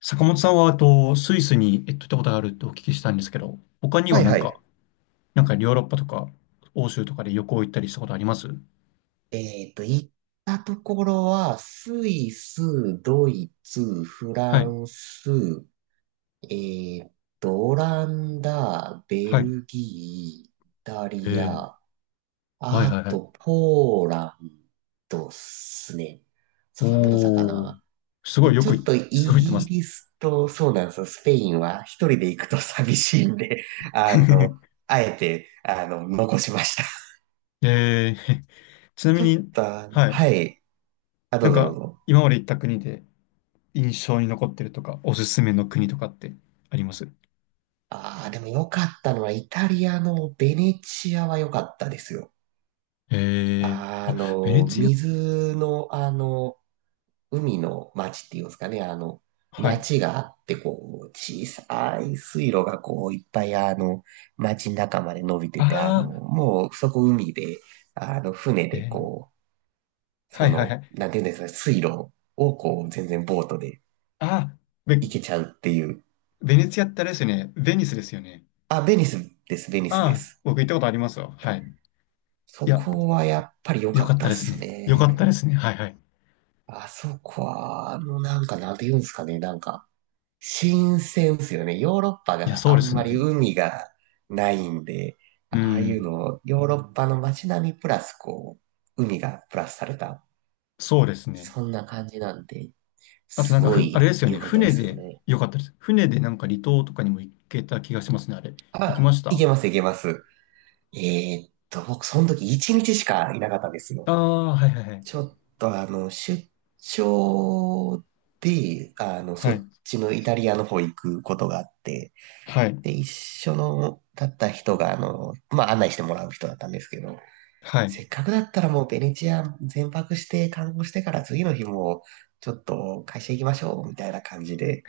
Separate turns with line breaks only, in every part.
坂本さんは、スイスに、行ったことがあるってお聞きしたんですけど、他に
は
は
い
なん
は
か、
い。
なんかヨーロッパとか、欧州とかで旅行行ったりしたことあります
行ったところは、スイス、ドイツ、フ
は
ラ
い。
ンス、えっオランダ、ベ
はい。
ルギー、イタリ
ええ。
ア、
はいはい
あ
はい。
と、ポーランドっすね。そんなものだったか
おお、
な。で、ちょっとイ
すごい行ってま
ギ
す。
リスと、そうなんですよ、スペインは一人で行くと寂しいんで、あの、あえて、残しました。
えー、ちなみ
ちょっ
に、
と、
はい。
はい。あ、ど
な
う
ん
ぞどう
か、
ぞ。
今まで行った国で印象に残ってるとか、おすすめの国とかってあります
ああ、でも良かったのは、イタリアのベネチアは良かったですよ。
えー、あ、ベネツィア。
水の、海の町っていうんですかね、
はい。
町があって、こう、小さい水路がこう、いっぱい、町の中まで伸びて
あ
て、
あ、
もう、そこ海で、船
ベ
で
ネ、
こう、
は
そ
いはいは
の、
い。
なんていうんですかね、水路をこう、全然ボートで
ああ、べ、
行けちゃうっていう。
ベネツィアってあれですよね。ベニスですよね。
あ、ベニスです、ベニスで
ああ、
す。
僕行ったことありますよ。はい。
そ
いや、
こはやっぱり良
よ
か
か
っ
った
たっ
です
す
ね。よかった
ね。
ですね。はいはい。
あそこは、なんか、なんて言うんですかね。なんか、新鮮っすよね。ヨーロッパ
いや、
が
そう
あ
で
ん
す
まり
ね。
海がないんで、
う
ああいう
ん。
の、ヨーロッパの街並みプラス、こう、海がプラスされた、
そうですね。
そんな感じなんで、
あと
す
なんか
ご
あれで
い
すよね。
良かったで
船
すよ
で、
ね。
よかったです。船でなんか離島とかにも行けた気がしますね、あれ。行きま
あ、
した
い
あ。
けます、いけます。僕、その時1日しかいなかったんですよ。
あー、はいはいはい。
ちょっと出張で、そ
はい。
っちのイタリアの方行くことがあって、
はい。
で、一緒の、だった人が、まあ、案内してもらう人だったんですけど、
はい。
せっかくだったらもうベネチア全泊して観光してから次の日も、ちょっと会社行きましょう、みたいな感じで、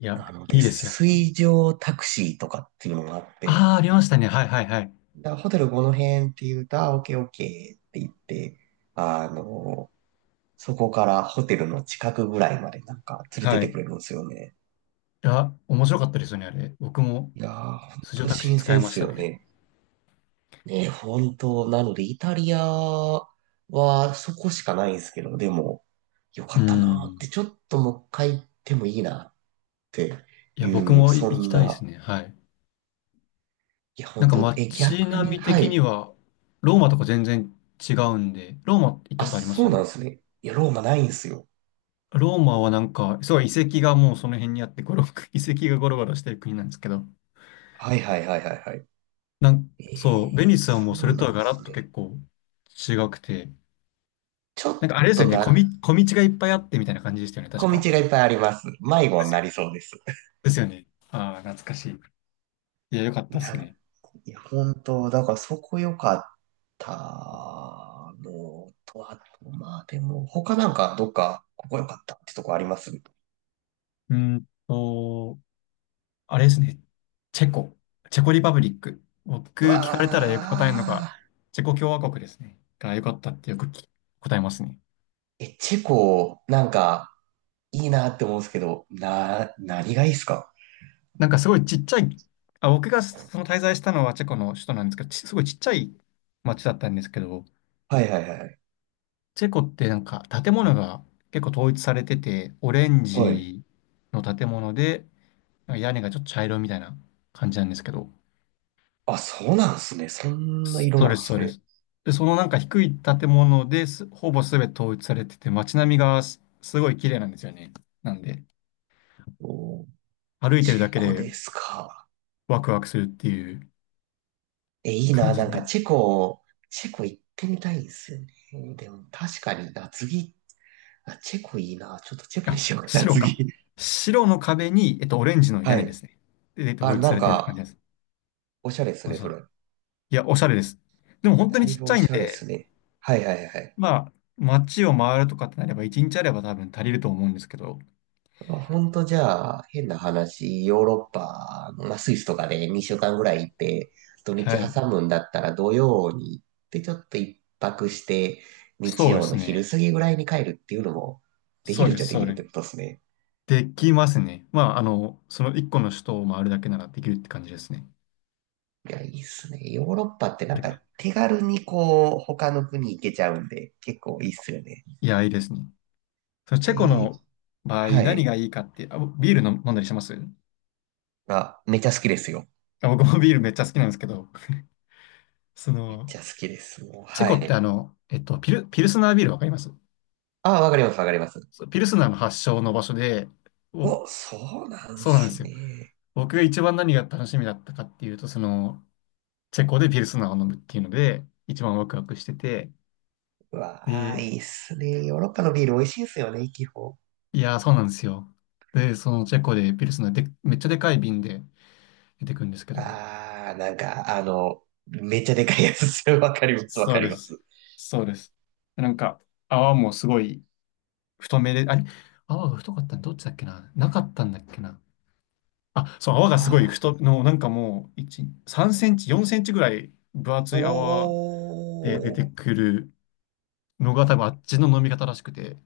いや、い
で、
いですよね。
水上タクシーとかっていうのがあって、
ああ、ありましたね。はいはいはい。
だからホテルこの辺って言うと、あ、オッケーオッケーって言って、あの、そこからホテルの近くぐらいまでなんか連れてっ
はい。
て
い
くれるんですよね。
や、面白かったですよね、あれ。僕も、
いやー、ほん
水上
と
タクシー
新
使
鮮
い
っ
まし
す
た
よ
ね。
ね。ね、本当なので、イタリアはそこしかないんですけど、でも、よ
う
かったなーって、
ん。
ちょっともう一回行ってもいいなって
いや、
い
僕
う、
もい
そ
行き
ん
たいで
な、
すね。はい。
いや、
なん
本
か
当
街
逆
並
に、
み
は
的に
い。
は、ローマとか全然違うんで、ローマ行った
あ、
ことありま
そ
す
うなんですね。いや、ローマないんですよ。
ローマはなんか、すごい遺跡がもうその辺にあって、遺跡がゴロゴロしてる国なんですけど、
はいはいはいはいはい。
なん、
え
そう、ベニ
ー、
スはも
そ
うそれ
うな
と
ん
は
で
ガラ
す
ッと
ね。
結構違くて、
ちょっ
なんかあれですよ
と
ね、
な、
小道がいっぱいあってみたいな感じでしたよね、確
小
か。
道がいっぱいあります。迷子になりそうです。
ですよね。ああ、懐かしい。いや、よかったです
な、
ね。
いや、本当、だからそこ良かったのと、あと、まあでも、他なんかどっか、ここ良かったってとこありますう？
うーんと、あれですね。チェコ。チェコリパブリック。僕、聞かれたらよく答えるのが、
わ
チェコ共和国ですね。が良かったってよく答えますね。
ー。え、チェコ、なんか、いいなって思うんですけど、何がいいっすか？
なんかすごいちっちゃい、あ、僕がその滞在したのはチェコの首都なんですけど、すごいちっちゃい町だったんですけど、
はいはいはい。
チェコってなんか建物が結構統一されてて、オレン
はい。
ジの建物で、なんか屋根がちょっと茶色みたいな感じなんですけど、
あ、そうなんすね。そんな色
そう
な
で
ん
す、そ
す
うで
ね。
す。で、そのなんか低い建物ですほぼ全て統一されてて、街並みがすごい綺麗なんですよね。なんで、
おー、
歩いてる
チ
だ
ェ
け
コ
で
ですか。
ワクワクするっていう
え、いい
感
な。
じ
なんか
で。
チェコ行ってみたいんですよね。でも、確かに、夏着っあ、チェコいいな。ちょっとチェコに
あ、
しようかな、
白
次。
か。白の壁に、オレンジの屋
は
根です
い。
ね。で、で統
あ、
一さ
なん
れてるって感じで
か、
す。
おしゃれです
そう
ね、
そ
そ
う。
れ。
いや、おしゃれです。でも本当
だ
に
い
ちっ
ぶ
ちゃ
お
いん
しゃれで
で、
すね。はいはいはい。
まあ、街を回るとかってなれば、一日あれば多分足りると思うんですけど。
まあほんとじゃあ、変な話、ヨーロッパの、まあ、スイスとかで2週間ぐらい行って、土日
はい。
挟むんだったら土曜に行って、ちょっと一泊して、日
そうで
曜
す
の昼
ね。
過ぎぐらいに帰るっていうのも、でき
そう
るっ
で
ち
す、
ゃで
そう
きるっ
で
てこと
す。
ですね。
できますね。まあ、あの、その一個の首都を回るだけならできるって感じですね。
いや、いいっすね。ヨーロッパってなん
て
か
か、
手軽にこう、他の国行けちゃうんで、結構いいっすよね。
いや、いいですね。そのチェコ
で、
の場合、
は
何が
い。
いいかって、あ、ビール飲んだりします
あ、めっちゃ好きですよ。
あ、僕もビールめっちゃ好きなんですけど、そ
めっち
の、
ゃ好きです。もう、
チェ
は
コって
い。
あの、ピルスナービールわかります
あ、わかります、わかります。
そうピルスナーの発祥の場所で、お、
お、そうなん
そうなんで
す
すよ。
ね。
僕が一番何が楽しみだったかっていうと、その、チェコでピルスナーを飲むっていうので、一番ワクワクしてて、
うわあ、
で、
いいっすね。ヨーロッパのビール美味しいっすよね、基本。
いやー、そうなんですよ。で、そのチェコでピルスので、めっちゃでかい瓶で出てくるんですけど、
ああなんか、めっちゃでかいやつっすよ。わかります、わ
そ
か
う
り
で
ま
す。
す。
そうです。なんか泡もすごい太めで、あれ、泡が太かったのどっちだっけな、なかったんだっけな。あ、そう、泡がすごい
あ
太、の、なんかもう、1、3センチ、4センチぐらい分
あ
厚い泡で出て
おー。
くるのが多分あっちの飲み方らしくて、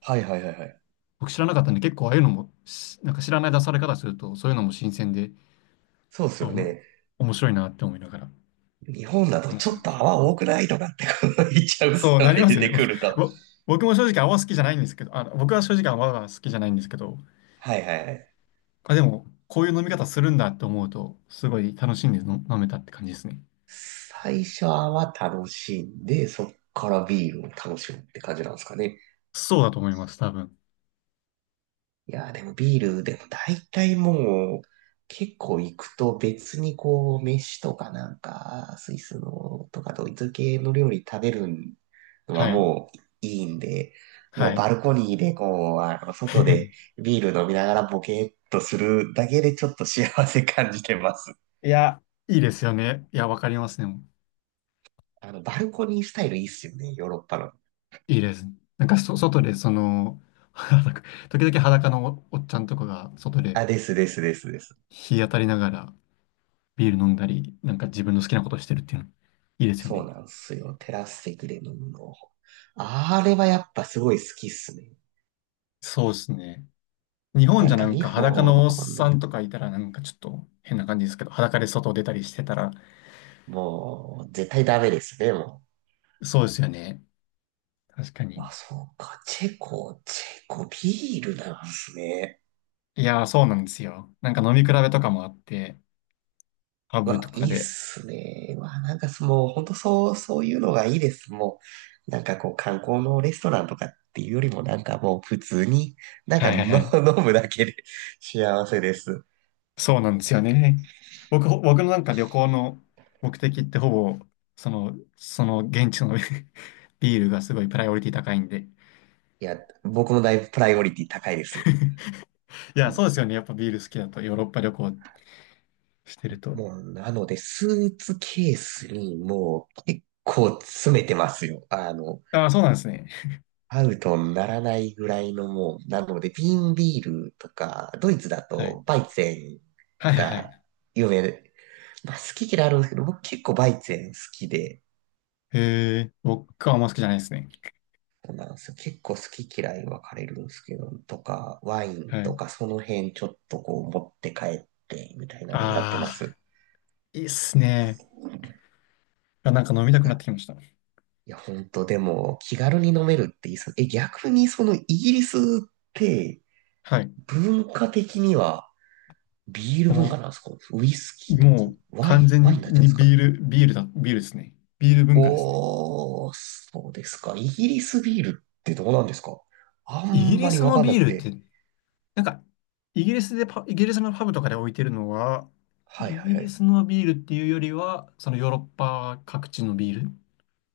はいはいはいはい。
僕知らなかったんで結構ああいうのもなんか知らない出され方すると、そういうのも新鮮で、
そうっす
あ、
よ
おも、
ね。
面白いなって思いながら
日本だと
楽
ち
し
ょ
んで
っ
まし
と
たね。
泡多くないとかってこう言っちゃうっす
そう
よ
なり
ね、
ま
出
すよね。
てくる と。
ぼ僕も正直泡好きじゃないんですけど、あ、僕は正直泡が好きじゃないんですけど、
はいはいはい。
あ、でも、こういう飲み方するんだって思うと、すごい楽しんで飲めたって感じですね。
最初は楽しんで、そっからビールを楽しむって感じなんですかね。
そうだと思います、多分。
いやー、でもビール、でも大体もう、結構行くと別にこう、飯とかなんか、スイスのとかドイツ系の料理食べるのは
はい。
もういいんで、
は
もう
い。
バルコニーでこう、外で ビール飲みながらボケっとするだけでちょっと幸せ感じてます。
いや、いいですよね。いや、わかりますね。
バルコニースタイルいいっすよね、ヨーロッパの。
いいです。なんか外で、その、裸時々裸のおっちゃんとかが、外で
あ、ですですですです。
日当たりながらビール飲んだり、なんか自分の好きなことしてるっていうの、いいですよ
そう
ね。
なんですよ。テラス席で飲むの。あれはやっぱすごい好きっすね。
そうですね。日本
な
じ
ん
ゃ
か
なん
日
か裸
本
のおっ
だ
さ
と、
んとかいたらなんかちょっと変な感じですけど、裸で外出たりしてたら、
もう絶対ダメですね、も
そうですよね。確か
う。あ、
に。
そうか。チェコビールなんすね。
いやー、そうなんですよ。なんか飲み比べとかもあって、ハ
う
ブ
わ、
とか
いいっ
で。
すね。うわ、なんかそもう本当そう、そういうのがいいです。もう、なんかこう観光のレストランとかっていうよりもなんかもう普通に、なんか
はい
の
はいはい。
飲むだけで幸せです。
そうなんですよね。僕のなんか旅行の目的ってほぼ、その現地の ビールがすごいプライオリティ高いんで。
いや、僕のだいぶプライオリティ高いですよ。
いや、そうですよね。やっぱビール好きだとヨーロッパ旅行してると。
もう、なので、スーツケースにもう結構詰めてますよ。
ああ、そうなんですね。
アウトにならないぐらいのもう、なので、ビーンビールとか、ドイツだ
はい。
とバイゼ
はい
ン
はいは
が
い。
有名で、まあ好き嫌いあるんですけど、僕結構バイゼン好きで、
へえ、僕はあんま好きじゃないですね。
そうなんですよ。結構好き嫌い分かれるんですけど、とか、ワイン
は
と
い。
か、その辺ちょっとこう持って帰って、みたいなのやって
あ
ま
あ、
す。
いいっすね。あ、なんか飲みたくなってきました。
いや、ほんと、でも、気軽に飲めるっていいっすね。え、逆にそのイギリスって、
はい。
文化的にはビール文化
も
なんですか？ウイスキ
う、
ーなんです
も
か？
う完
ワイン
全
になっちゃうん
に
ですか？
ビールですね。ビール文化ですね。
おー、そうですか。イギリスビールってどうなんですか？あ
イギ
んま
リ
り
ス
わ
の
かんな
ビー
く
ルって、
て。
なんか、イギリスのパブとかで置いてるのは、
はい
イ
はい
ギ
は
リ
い。
スのビールっていうよりは、そのヨーロッパ各地のビール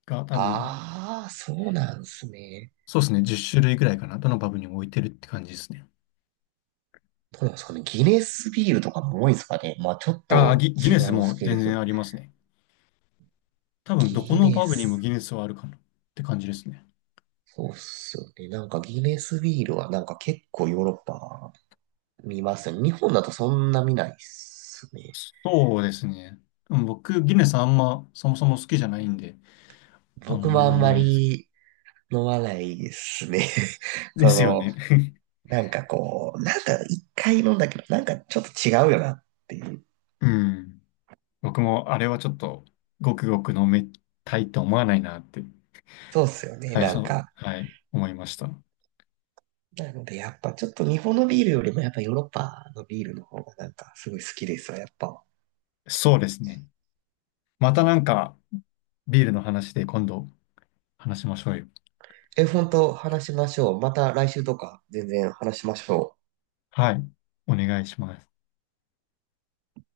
が多分、
あー、そうなんですね。
そうですね、10種類ぐらいかな。どのパブにも置いてるって感じですね。
どうなんですかね。ギネスビールとかも多いんですかね。まあちょっ
ああ、
と
ギ
違
ネス
うんです
も
けれ
全
ど。
然ありますね。多分、どこ
ギ
の
ネ
パブにも
ス。
ギネスはあるかなって感じですね。
そうっすよね。なんかギネスビールはなんか結構ヨーロッパ見ますね。日本だとそんな見ないっすね。
そうですね。うん、僕、ギネスあんま、そもそも好きじゃないんで、あ
僕
んま
もあ
飲
ん
ま
ま
ないですけど。
り飲まないですね。
で
そ
すよ
の、
ね。
なんかこう、なんか一回飲んだけど、なんかちょっと違うよなっていう。
うん。僕もあれはちょっと、ごくごく飲めたいと思わないなって、
そうっすよね。
はい、
なん
そう、
か。
はい、思いました。
なのでやっぱちょっと日本のビールよりもやっぱヨーロッパのビールの方がなんかすごい好きですわ、やっぱ。
そうですね。またなんか、ビールの話で今度話しましょうよ。
え、本当話しましょう。また来週とか全然話しましょう。
はい、お願いします。